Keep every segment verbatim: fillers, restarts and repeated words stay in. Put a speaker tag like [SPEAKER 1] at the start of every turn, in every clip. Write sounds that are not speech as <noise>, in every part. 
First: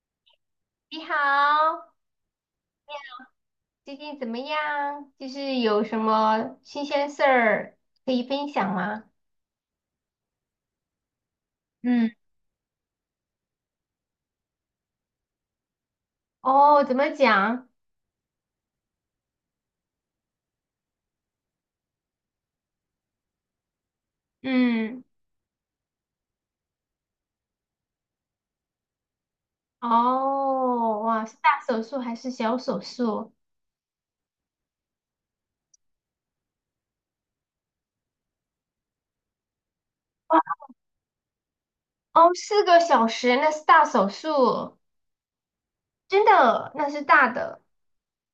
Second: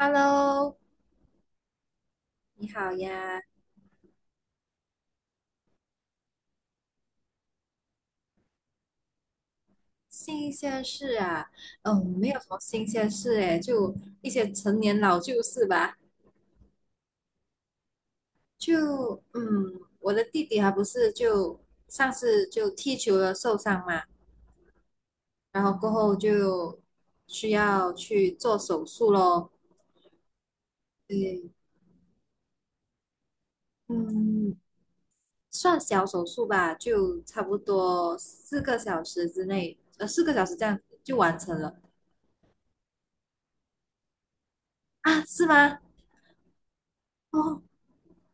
[SPEAKER 1] Hello，
[SPEAKER 2] 你好，
[SPEAKER 1] 你好呀。
[SPEAKER 2] 最近怎么样？就是有什么新鲜事儿可以分享吗？
[SPEAKER 1] 新鲜事啊？嗯，
[SPEAKER 2] 嗯。
[SPEAKER 1] 没有什么新鲜事诶，就一些陈年老旧事吧。
[SPEAKER 2] 哦，怎么讲？
[SPEAKER 1] 就嗯，我的弟弟还不是就上次就踢球了受伤嘛，
[SPEAKER 2] 嗯。
[SPEAKER 1] 然后过后就需要去做手术咯。
[SPEAKER 2] 哦，哇，是
[SPEAKER 1] 对。
[SPEAKER 2] 大手术还是小手术？
[SPEAKER 1] 嗯，算小手术吧，就差不多四个小时之内，呃，四个
[SPEAKER 2] 哇。
[SPEAKER 1] 小时这样就完成了。
[SPEAKER 2] 哦，四个小时，那是大手术，
[SPEAKER 1] 啊？是吗？
[SPEAKER 2] 真的，那是大的，
[SPEAKER 1] 哦。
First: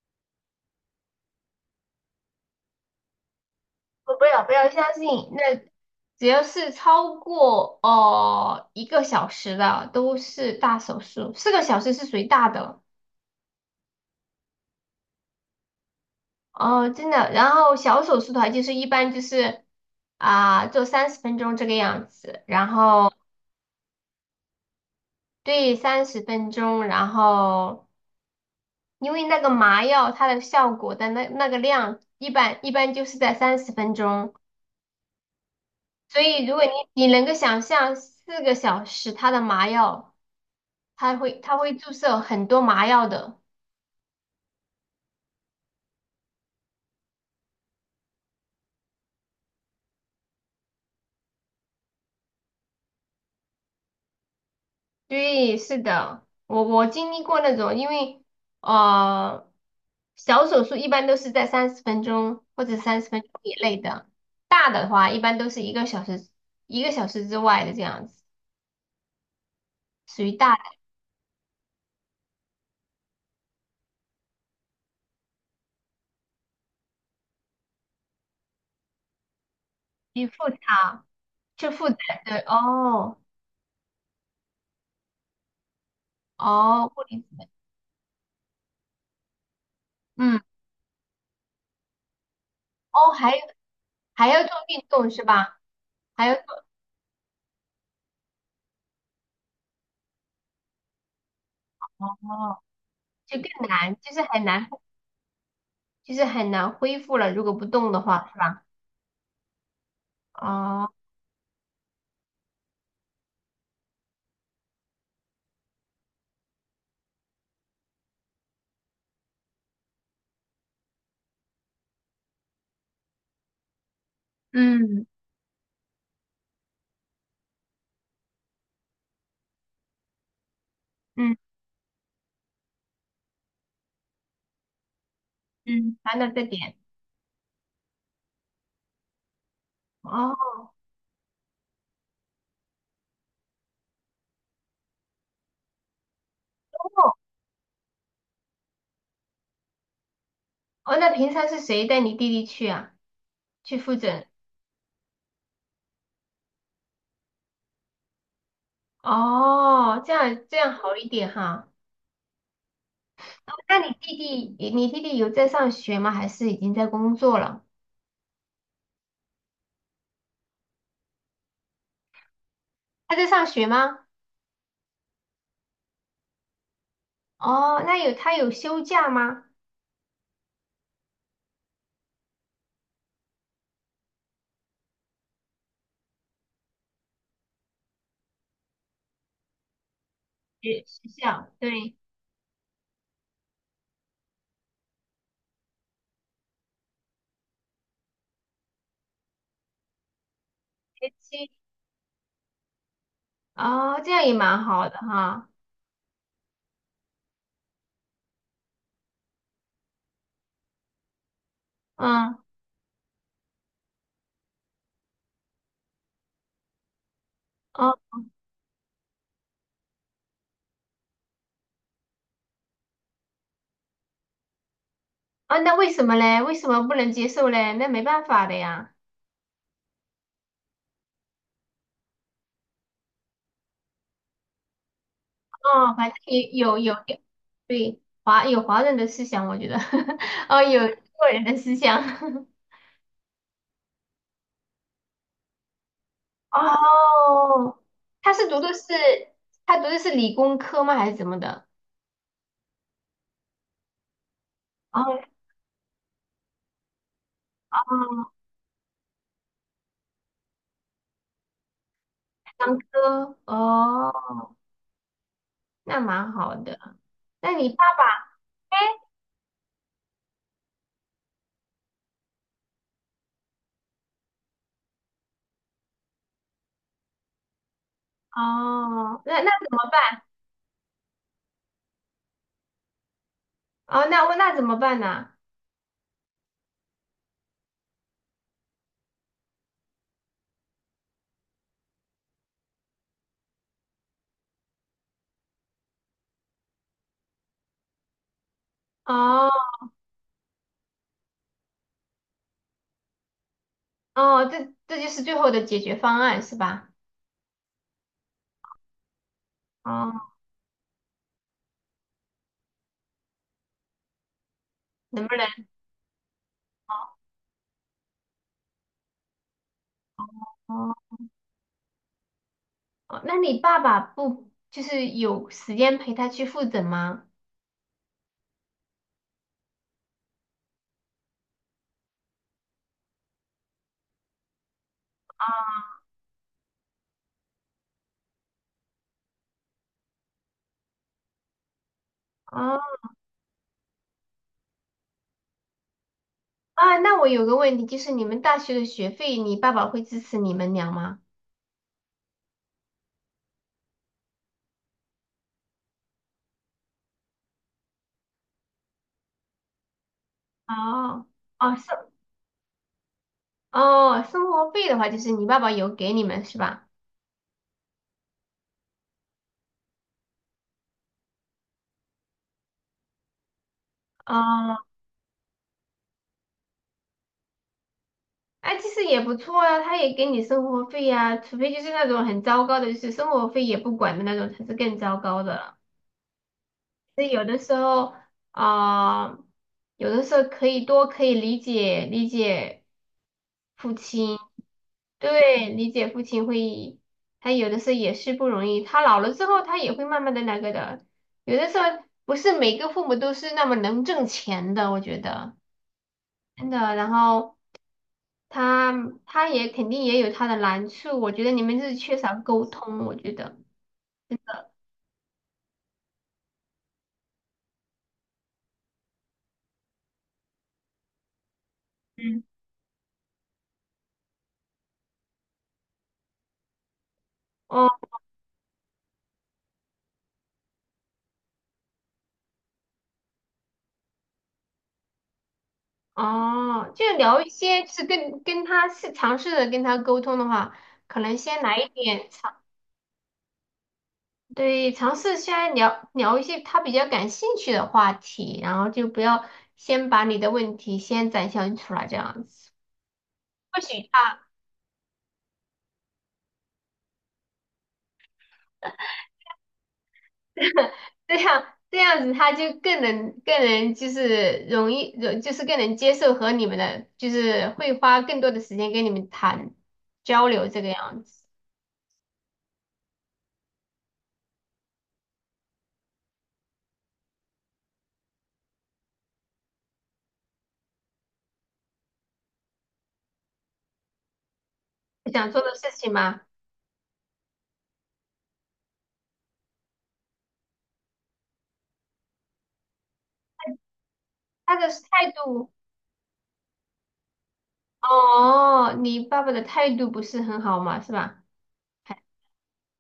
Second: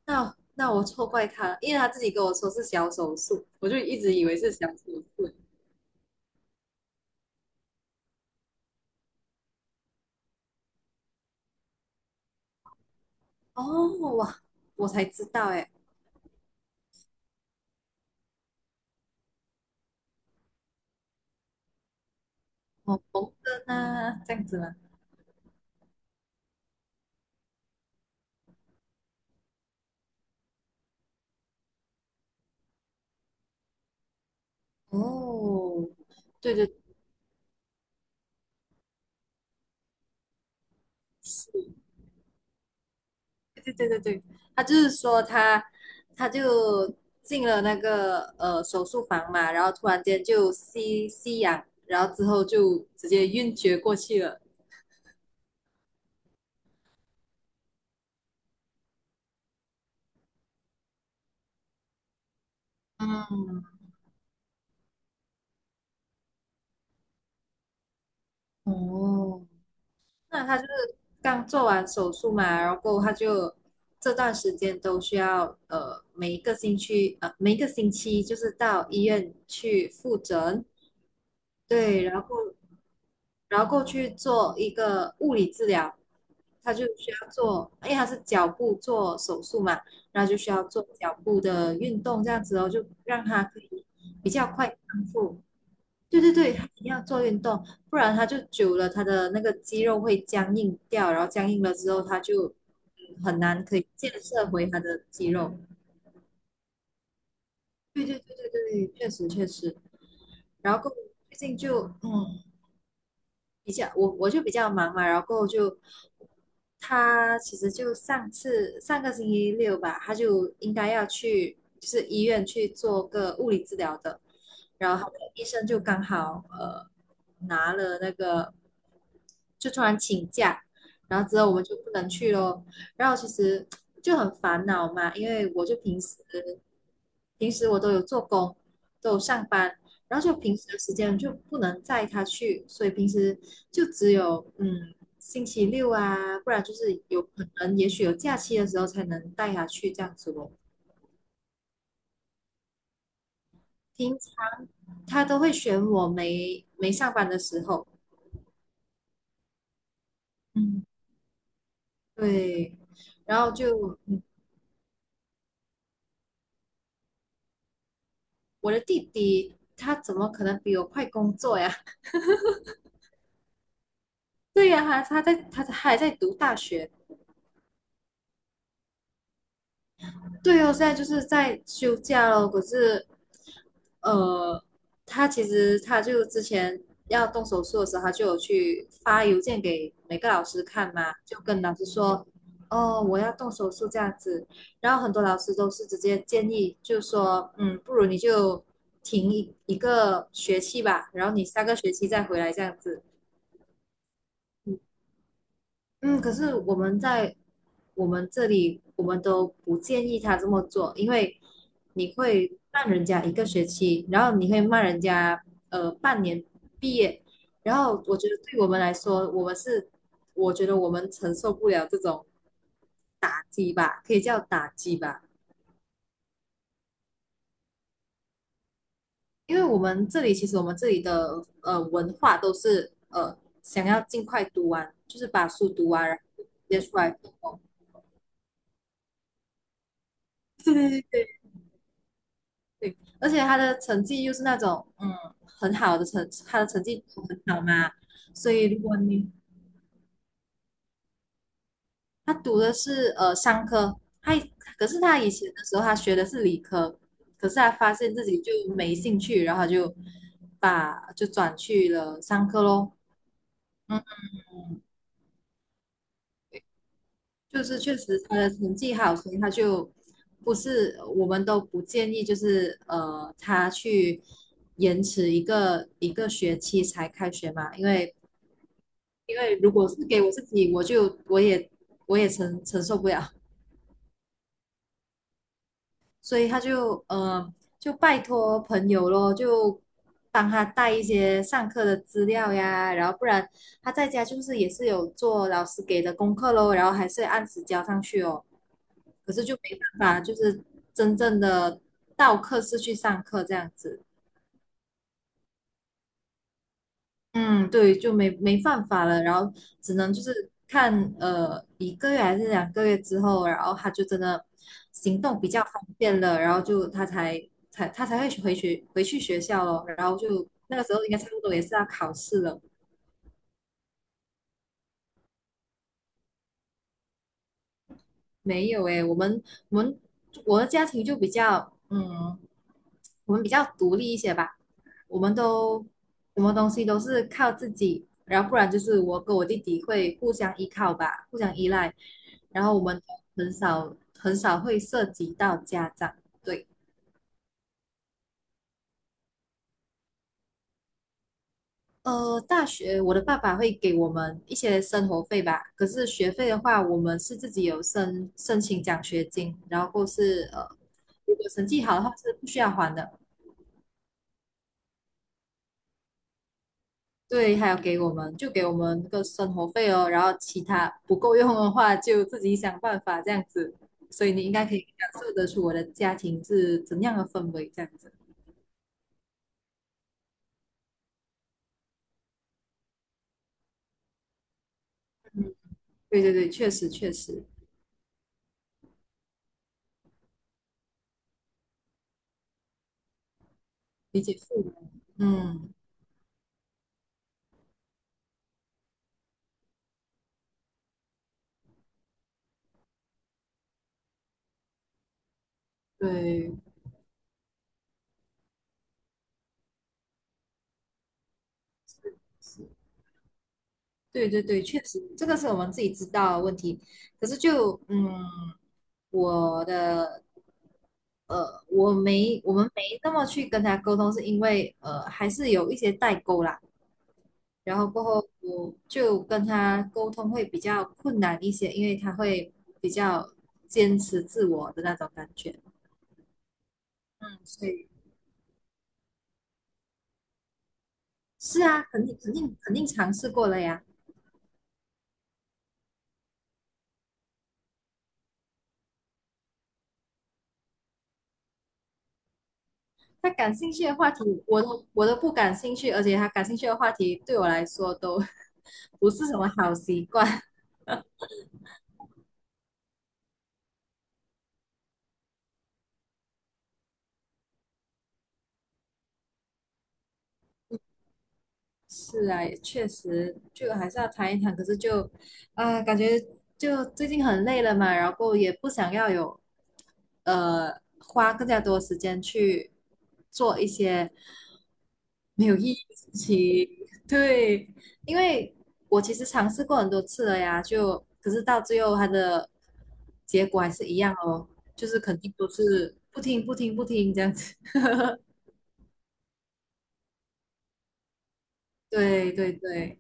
[SPEAKER 1] 那那我错怪他了，因为他自己跟我说是小手术，我就一直
[SPEAKER 2] 我不
[SPEAKER 1] 以为
[SPEAKER 2] 要
[SPEAKER 1] 是
[SPEAKER 2] 不
[SPEAKER 1] 小
[SPEAKER 2] 要相信。
[SPEAKER 1] 手术。
[SPEAKER 2] 那只要是超过哦一个小时的都是大手术，四个小时是属于大的。
[SPEAKER 1] 哦，哇，我才知道哎。
[SPEAKER 2] 哦，真的。然后小手术的话，就是一般就是，啊、做三十分钟这个样子，然
[SPEAKER 1] 哦，
[SPEAKER 2] 后
[SPEAKER 1] 缝针啊，这样子吗？
[SPEAKER 2] 对，三十分钟，然后因为那个麻药它的效果的那那个量，一般一般就是在三十分钟，
[SPEAKER 1] 哦，
[SPEAKER 2] 所以如
[SPEAKER 1] 对
[SPEAKER 2] 果
[SPEAKER 1] 对
[SPEAKER 2] 你你能够想象四个小时它的麻药，它会它
[SPEAKER 1] 是
[SPEAKER 2] 会注射很多麻药的。
[SPEAKER 1] 对对对对对，他就是说他他就进了那个呃手术房嘛，然后突然间就吸吸氧，然后之后就直接晕厥过去了。
[SPEAKER 2] 对，是的，我我经历过那种，因为。啊。小手术一般都是在三十分钟或者三十分钟以
[SPEAKER 1] 嗯。
[SPEAKER 2] 内的，大的话一般都是一个小时，一个小时之外的这样子，
[SPEAKER 1] 哦，
[SPEAKER 2] 属于
[SPEAKER 1] 那
[SPEAKER 2] 大
[SPEAKER 1] 他就
[SPEAKER 2] 的。
[SPEAKER 1] 是刚做完手术嘛，然后他就这段时间都需要呃每一个星期呃每一个星期就是到医院去复
[SPEAKER 2] 去复
[SPEAKER 1] 诊。
[SPEAKER 2] 查，去复诊。
[SPEAKER 1] 对，然后
[SPEAKER 2] 对，哦。
[SPEAKER 1] 然后过去做一个物理治疗，他就
[SPEAKER 2] 哦，物
[SPEAKER 1] 需
[SPEAKER 2] 理治
[SPEAKER 1] 要
[SPEAKER 2] 疗。
[SPEAKER 1] 做，因为他是脚部做手术嘛，然后就
[SPEAKER 2] 嗯。
[SPEAKER 1] 需要做脚部的运动这样子哦，就
[SPEAKER 2] 哦，
[SPEAKER 1] 让
[SPEAKER 2] 还
[SPEAKER 1] 他可以
[SPEAKER 2] 还
[SPEAKER 1] 比
[SPEAKER 2] 要
[SPEAKER 1] 较
[SPEAKER 2] 做
[SPEAKER 1] 快
[SPEAKER 2] 运
[SPEAKER 1] 康
[SPEAKER 2] 动是
[SPEAKER 1] 复。
[SPEAKER 2] 吧？
[SPEAKER 1] 对
[SPEAKER 2] 还
[SPEAKER 1] 对
[SPEAKER 2] 要
[SPEAKER 1] 对，
[SPEAKER 2] 做。
[SPEAKER 1] 他一定要做运动，不然他就久了，他的那个肌肉会僵硬掉，然后僵硬了之后，他就
[SPEAKER 2] 哦，
[SPEAKER 1] 嗯
[SPEAKER 2] 就
[SPEAKER 1] 很难
[SPEAKER 2] 更
[SPEAKER 1] 可以
[SPEAKER 2] 难，就
[SPEAKER 1] 建
[SPEAKER 2] 是很
[SPEAKER 1] 设回
[SPEAKER 2] 难，
[SPEAKER 1] 他的肌肉。
[SPEAKER 2] 就是很难恢复了，如果不动的
[SPEAKER 1] 对对
[SPEAKER 2] 话，
[SPEAKER 1] 对
[SPEAKER 2] 是吧？
[SPEAKER 1] 对对，确实确实。然后
[SPEAKER 2] 哦，
[SPEAKER 1] 过后最近就嗯比较我我就比较忙嘛，然后就他其实就上次上个星期六吧，他就应该要去就是医院去做个物理治疗的，然后
[SPEAKER 2] 嗯
[SPEAKER 1] 他的医生就刚好呃拿了那个就突然请假，然后
[SPEAKER 2] 嗯
[SPEAKER 1] 之后我们就不能去咯。然后其实就很烦恼嘛，因为我就
[SPEAKER 2] 嗯，
[SPEAKER 1] 平时
[SPEAKER 2] 谈到这点。
[SPEAKER 1] 平时我都有做工，都有上班，然后
[SPEAKER 2] 哦。
[SPEAKER 1] 就平时的时间就不能载他去，所以平时就只有嗯星期六啊，不然就是有可能也许有假期的时候才能带他去这样子哦。
[SPEAKER 2] 哦，那平常是谁带你弟弟去啊？去复
[SPEAKER 1] 平
[SPEAKER 2] 诊？
[SPEAKER 1] 常他都会选我没没上班的时候。
[SPEAKER 2] 哦，这样这样
[SPEAKER 1] 嗯，
[SPEAKER 2] 好一点哈。
[SPEAKER 1] 对，然后
[SPEAKER 2] 那你
[SPEAKER 1] 就
[SPEAKER 2] 弟弟，你你弟弟有在上学吗？还是已经在工作了？
[SPEAKER 1] 我的弟弟他怎么可能比我快工作呀？<laughs>
[SPEAKER 2] 他在上学吗？
[SPEAKER 1] 对呀、他他在他还在读大学。
[SPEAKER 2] 哦，那有他有休假吗？
[SPEAKER 1] 对哦，现在就是在休假咯，可是呃，他其实他就之前要动手术的时候，他就有去发邮件给每个老师
[SPEAKER 2] 学
[SPEAKER 1] 看
[SPEAKER 2] 学
[SPEAKER 1] 嘛，就
[SPEAKER 2] 校，
[SPEAKER 1] 跟老师
[SPEAKER 2] 对。
[SPEAKER 1] 说，哦，我要动手术这样子。然后很多老师都是直接建议，就说，嗯，不如你就停一一个学期
[SPEAKER 2] 学
[SPEAKER 1] 吧，然后你
[SPEAKER 2] 期。
[SPEAKER 1] 下个学期再回来这样子。
[SPEAKER 2] 哦，这样也蛮好的哈。
[SPEAKER 1] 嗯，可是我们在我们这里，我们都不建议他这么做，因为你
[SPEAKER 2] 嗯。
[SPEAKER 1] 会慢人家一个学期，然后你会骂人家呃半年毕业。然
[SPEAKER 2] 哦。
[SPEAKER 1] 后我觉得对我们来说，我们是我觉得我们承受不了这种打击吧，可以叫打击吧。
[SPEAKER 2] 哦，那为什么嘞？为什么不能接受嘞？那没办法的呀。
[SPEAKER 1] 因为我们这里其实我们这里的呃文化都是呃想要尽快读完，就是把书读
[SPEAKER 2] 哦，
[SPEAKER 1] 完，
[SPEAKER 2] 反正
[SPEAKER 1] 然后
[SPEAKER 2] 也
[SPEAKER 1] 直
[SPEAKER 2] 有
[SPEAKER 1] 接
[SPEAKER 2] 有
[SPEAKER 1] 出来
[SPEAKER 2] 有，
[SPEAKER 1] 做工。
[SPEAKER 2] 对，华有华人的思想，我觉得。<laughs> 哦，
[SPEAKER 1] 对
[SPEAKER 2] 有
[SPEAKER 1] 对
[SPEAKER 2] 中
[SPEAKER 1] 对
[SPEAKER 2] 国
[SPEAKER 1] 对，
[SPEAKER 2] 人的思想。<laughs>
[SPEAKER 1] 对，而且他的成绩又是那种嗯很好的成，他的成绩很好
[SPEAKER 2] 哦，
[SPEAKER 1] 嘛，
[SPEAKER 2] 他是
[SPEAKER 1] 所
[SPEAKER 2] 读的
[SPEAKER 1] 以
[SPEAKER 2] 是，
[SPEAKER 1] 如果你
[SPEAKER 2] 他读的是理工科吗？还是怎么的？
[SPEAKER 1] 他读的是呃商科。他可是他
[SPEAKER 2] 哦。
[SPEAKER 1] 以前的时候他学的是理科，可是他发
[SPEAKER 2] 哦，
[SPEAKER 1] 现自己就没兴趣，然后他就把就转去了商科
[SPEAKER 2] 商
[SPEAKER 1] 咯。
[SPEAKER 2] 科哦，
[SPEAKER 1] 嗯，
[SPEAKER 2] 那蛮好的。那
[SPEAKER 1] 就
[SPEAKER 2] 你爸
[SPEAKER 1] 是确实
[SPEAKER 2] 爸。
[SPEAKER 1] 他的成绩好，所以他就不是我们都不建议，就是呃他去延迟一个一个学期才开学嘛，因为。
[SPEAKER 2] 哦，那
[SPEAKER 1] 因
[SPEAKER 2] 那
[SPEAKER 1] 为
[SPEAKER 2] 怎
[SPEAKER 1] 如果
[SPEAKER 2] 么
[SPEAKER 1] 是给
[SPEAKER 2] 办？
[SPEAKER 1] 我自己，我就我也我也承承受不了。
[SPEAKER 2] 哦，那我那怎么办呢？
[SPEAKER 1] 所以他就呃就拜托朋友咯，就帮他带一些上课的资料呀，然后不然他在家就是也是有做老师给的功课咯，然后还是按时交上去哦。可是
[SPEAKER 2] 哦。
[SPEAKER 1] 就没办法，就是真正的到课室去上课这样子。
[SPEAKER 2] 哦，这这就是最后的解决方案是吧？
[SPEAKER 1] 嗯，对，就没没办法了，然后只能就
[SPEAKER 2] 哦，
[SPEAKER 1] 是看呃一个月还是两个月之后，然后他就真的行
[SPEAKER 2] 能不
[SPEAKER 1] 动
[SPEAKER 2] 能？
[SPEAKER 1] 比较方便了，然后就他才才他才会去回去回去学校咯，然后就那个
[SPEAKER 2] 哦。
[SPEAKER 1] 时候应该差不多也是要考试了。
[SPEAKER 2] 哦，那你爸爸不就是有时间陪他去复诊吗？
[SPEAKER 1] 没有诶，我们我们我的家庭就比较嗯。我们比较独立一些吧，我们都什么东西都是靠自己，然后不然就是我跟我弟弟会互相依靠吧，互相依赖。然后我
[SPEAKER 2] 哦。
[SPEAKER 1] 们很少很少会涉及到家长。对。
[SPEAKER 2] 啊，那我有个问题，就是你们大学的学费，你爸爸会支持你们俩吗？
[SPEAKER 1] 呃，大学我的爸爸会给我们一些生活费吧，可是学费的话，我们是自己有申申请奖学金，然后或是呃，
[SPEAKER 2] 哦。
[SPEAKER 1] 如果成
[SPEAKER 2] 哦，
[SPEAKER 1] 绩好的
[SPEAKER 2] 生
[SPEAKER 1] 话是不需要还的。
[SPEAKER 2] 哦，生活费的话，就是你爸爸有给你们是吧？
[SPEAKER 1] 对，还有给我们就给我们那个生活费哦，然后其他不够用的话就自己想办法这样子。所以你应该可
[SPEAKER 2] 哦。
[SPEAKER 1] 以感受得出我的家庭是怎样的氛围，这样子。
[SPEAKER 2] 哎，其实也不错啊，他也给你生活费呀，除非就是那种很糟糕的，就是生活费也不管的那种，才是更糟糕的
[SPEAKER 1] 嗯，
[SPEAKER 2] 了。
[SPEAKER 1] 对对对，确实确
[SPEAKER 2] 所以有
[SPEAKER 1] 实
[SPEAKER 2] 的时候，啊、有的时候可以多可以理解理解父
[SPEAKER 1] 理解
[SPEAKER 2] 亲，
[SPEAKER 1] 父母。
[SPEAKER 2] 对，
[SPEAKER 1] 嗯，
[SPEAKER 2] 理解父亲会，他有的时候也是不容易，他老了之后，他也会慢慢的那个的，有的时候不是每个父母都是那么能挣钱的，我觉得真
[SPEAKER 1] 对
[SPEAKER 2] 的，然后他他也肯定也有他的难处，我觉得你们就是缺少沟通，我觉得。
[SPEAKER 1] 对对对，确实这个是我们自己知道的问题。可是就嗯，我的呃，我没
[SPEAKER 2] 嗯。
[SPEAKER 1] 我们没那么去跟他沟通，是因为呃还是有一些代沟啦。然后
[SPEAKER 2] 哦。
[SPEAKER 1] 过后我就跟他沟通会比较困难一些，因为他会比较坚持自我的那种感觉。
[SPEAKER 2] 哦，就
[SPEAKER 1] 嗯，
[SPEAKER 2] 聊一
[SPEAKER 1] 所
[SPEAKER 2] 些，就
[SPEAKER 1] 以
[SPEAKER 2] 是跟跟他是尝试着跟他沟通的话，可能先
[SPEAKER 1] 是
[SPEAKER 2] 来
[SPEAKER 1] 啊，
[SPEAKER 2] 一
[SPEAKER 1] 肯定
[SPEAKER 2] 点
[SPEAKER 1] 肯
[SPEAKER 2] 尝。
[SPEAKER 1] 定肯定尝试过了呀。
[SPEAKER 2] 对，尝试先来聊聊一些他比较感兴趣的话题，然后就不要先把你的问题先展现出来，这样子，
[SPEAKER 1] 他感兴
[SPEAKER 2] 或
[SPEAKER 1] 趣的
[SPEAKER 2] 许
[SPEAKER 1] 话题，
[SPEAKER 2] 他，
[SPEAKER 1] 我都我都不感兴趣，而且他感兴趣的话题对我来说都 <laughs> 不是什么好习惯。<laughs>
[SPEAKER 2] 这样这样子，他就更能更能就是容易，容就是更能接受和你们的，就是会花更多的时间跟你们谈交流这个样子，
[SPEAKER 1] 是啊，也确实就还是要谈一谈，可是就，啊、感觉就最近很累了嘛，然后过后也不想要有呃花更加多时间去做一些
[SPEAKER 2] 你
[SPEAKER 1] 没
[SPEAKER 2] 想
[SPEAKER 1] 有
[SPEAKER 2] 做
[SPEAKER 1] 意
[SPEAKER 2] 的
[SPEAKER 1] 义
[SPEAKER 2] 事
[SPEAKER 1] 的
[SPEAKER 2] 情
[SPEAKER 1] 事
[SPEAKER 2] 吗？
[SPEAKER 1] 情。<laughs> 对。因为我其实尝试过很多次了呀，就可是到最后它的结果还是一样哦，
[SPEAKER 2] 他
[SPEAKER 1] 就
[SPEAKER 2] 的
[SPEAKER 1] 是肯
[SPEAKER 2] 态
[SPEAKER 1] 定都
[SPEAKER 2] 度。
[SPEAKER 1] 是不听不听不听这样子。<laughs>
[SPEAKER 2] 哦，你爸爸的态度不是很好嘛，是吧？还，
[SPEAKER 1] 对对对，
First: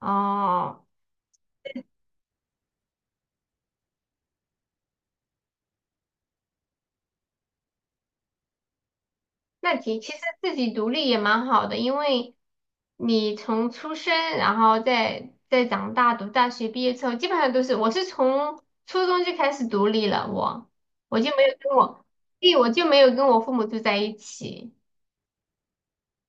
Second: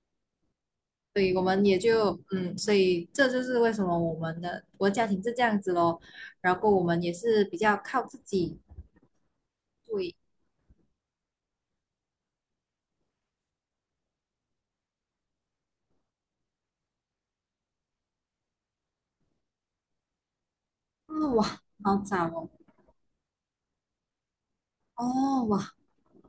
[SPEAKER 2] 哦。
[SPEAKER 1] 所以我们也就嗯，所以这就是为什么我们的我的家庭是这样子咯。然后我们也是比较靠自己。
[SPEAKER 2] 那其其
[SPEAKER 1] 对。
[SPEAKER 2] 实自己独立也蛮好的，因为你从出生，然后再再长大，读大学毕业之后，基本上都是我是从初中就开始独立了，我，
[SPEAKER 1] 啊、
[SPEAKER 2] 我就没有
[SPEAKER 1] 哇，
[SPEAKER 2] 跟
[SPEAKER 1] 好
[SPEAKER 2] 我，
[SPEAKER 1] 早哦。
[SPEAKER 2] 对，我就没有跟我父母住在一起。
[SPEAKER 1] 哦哇，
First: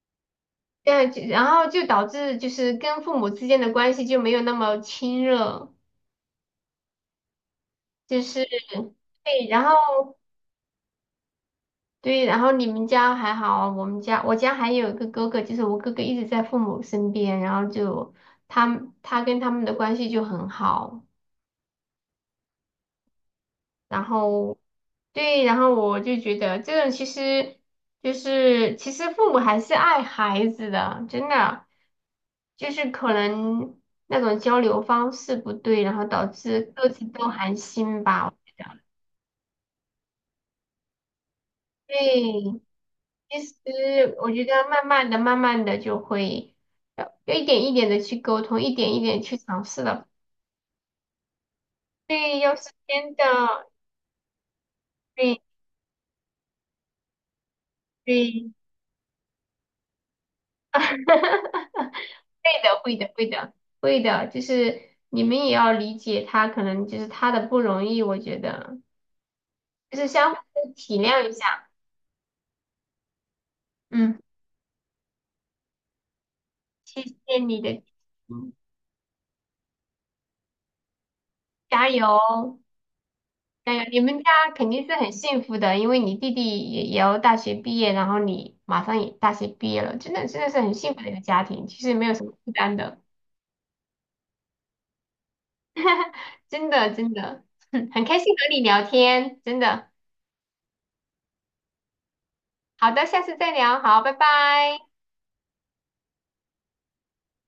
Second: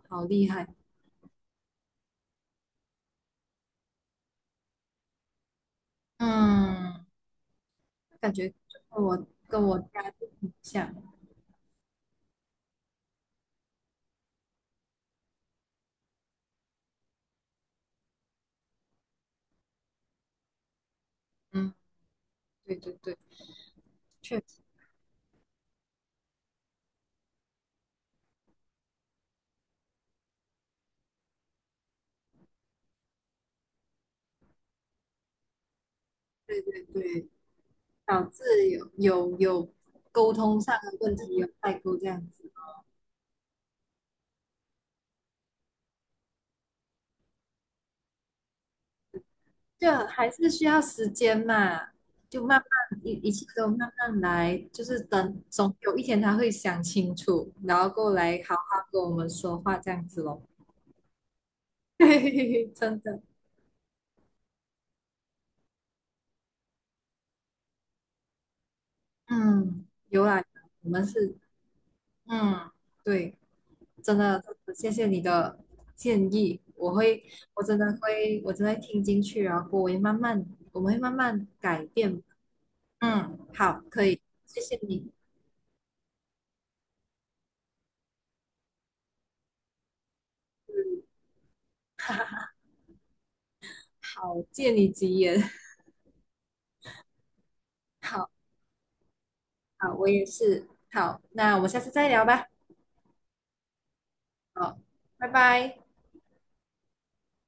[SPEAKER 1] 好厉害。
[SPEAKER 2] 对，就然后就导致就是跟父母之间的关系就没有那么亲热，
[SPEAKER 1] 嗯，
[SPEAKER 2] 就
[SPEAKER 1] 感
[SPEAKER 2] 是。
[SPEAKER 1] 觉跟我
[SPEAKER 2] 对。然
[SPEAKER 1] 跟我家
[SPEAKER 2] 后
[SPEAKER 1] 就很像。
[SPEAKER 2] 对，然后你们家还好，我们家我家还有一个哥哥，就是我哥哥一直在父母身边，然后就他们，他跟他们的关系就很好，
[SPEAKER 1] 嗯，对对对，
[SPEAKER 2] 然
[SPEAKER 1] 确
[SPEAKER 2] 后。
[SPEAKER 1] 实，
[SPEAKER 2] 对，然后我就觉得这种其实就是其实父母还是爱孩子的，真的，就是可能那种交流方式不对，然后导致
[SPEAKER 1] 对对
[SPEAKER 2] 各自都
[SPEAKER 1] 对，
[SPEAKER 2] 寒心
[SPEAKER 1] 导
[SPEAKER 2] 吧。
[SPEAKER 1] 致有有有沟通上的问题，有代沟这样子。
[SPEAKER 2] 对。其实我觉得慢慢的、慢慢的就会，呃要一点一点的去沟通，一点一点去尝试
[SPEAKER 1] 就
[SPEAKER 2] 了。
[SPEAKER 1] 还是需要时间嘛，
[SPEAKER 2] 对，
[SPEAKER 1] 就
[SPEAKER 2] 要
[SPEAKER 1] 慢
[SPEAKER 2] 是
[SPEAKER 1] 慢一
[SPEAKER 2] 真
[SPEAKER 1] 一切
[SPEAKER 2] 的，
[SPEAKER 1] 都慢慢来，就是
[SPEAKER 2] 对
[SPEAKER 1] 等总有一天他会想清楚，然后过来
[SPEAKER 2] 对，
[SPEAKER 1] 好好跟我们说话这样子咯。
[SPEAKER 2] <laughs>
[SPEAKER 1] <laughs> 嘿嘿
[SPEAKER 2] 会
[SPEAKER 1] 嘿，
[SPEAKER 2] 的，会
[SPEAKER 1] 真
[SPEAKER 2] 的，
[SPEAKER 1] 的。
[SPEAKER 2] 会的，会的，就是你们也要理解他，可能就是他的不容易，我觉得
[SPEAKER 1] 嗯，
[SPEAKER 2] 就是
[SPEAKER 1] 有
[SPEAKER 2] 相互
[SPEAKER 1] 啊，我
[SPEAKER 2] 体
[SPEAKER 1] 们
[SPEAKER 2] 谅一
[SPEAKER 1] 是。
[SPEAKER 2] 下。
[SPEAKER 1] 嗯，对。真
[SPEAKER 2] 嗯。
[SPEAKER 1] 的，谢谢你的建议，我
[SPEAKER 2] 谢
[SPEAKER 1] 会。
[SPEAKER 2] 谢你
[SPEAKER 1] 我真
[SPEAKER 2] 的。
[SPEAKER 1] 的会，
[SPEAKER 2] 嗯。
[SPEAKER 1] 我真的会听进去，然后我会慢慢，我们会慢慢改
[SPEAKER 2] 加
[SPEAKER 1] 变。
[SPEAKER 2] 油。
[SPEAKER 1] 嗯，
[SPEAKER 2] 哎
[SPEAKER 1] 好，
[SPEAKER 2] 呀，你
[SPEAKER 1] 可
[SPEAKER 2] 们
[SPEAKER 1] 以，
[SPEAKER 2] 家
[SPEAKER 1] 谢
[SPEAKER 2] 肯
[SPEAKER 1] 谢
[SPEAKER 2] 定是很
[SPEAKER 1] 你。
[SPEAKER 2] 幸福的，因为你弟弟也也要大学毕业，然后你马上也大学毕业了，真的真的是很幸福的一个家庭，其实没有什么负
[SPEAKER 1] <laughs>
[SPEAKER 2] 担的。
[SPEAKER 1] 好，借你吉言。
[SPEAKER 2] <laughs> 真的真的。<laughs> 很
[SPEAKER 1] <laughs>
[SPEAKER 2] 开
[SPEAKER 1] 好，
[SPEAKER 2] 心和你聊天，真的。
[SPEAKER 1] 好，我也是。好，那我们下次再聊吧。
[SPEAKER 2] 好的，下次再聊，好，拜拜。
[SPEAKER 1] 好，拜拜。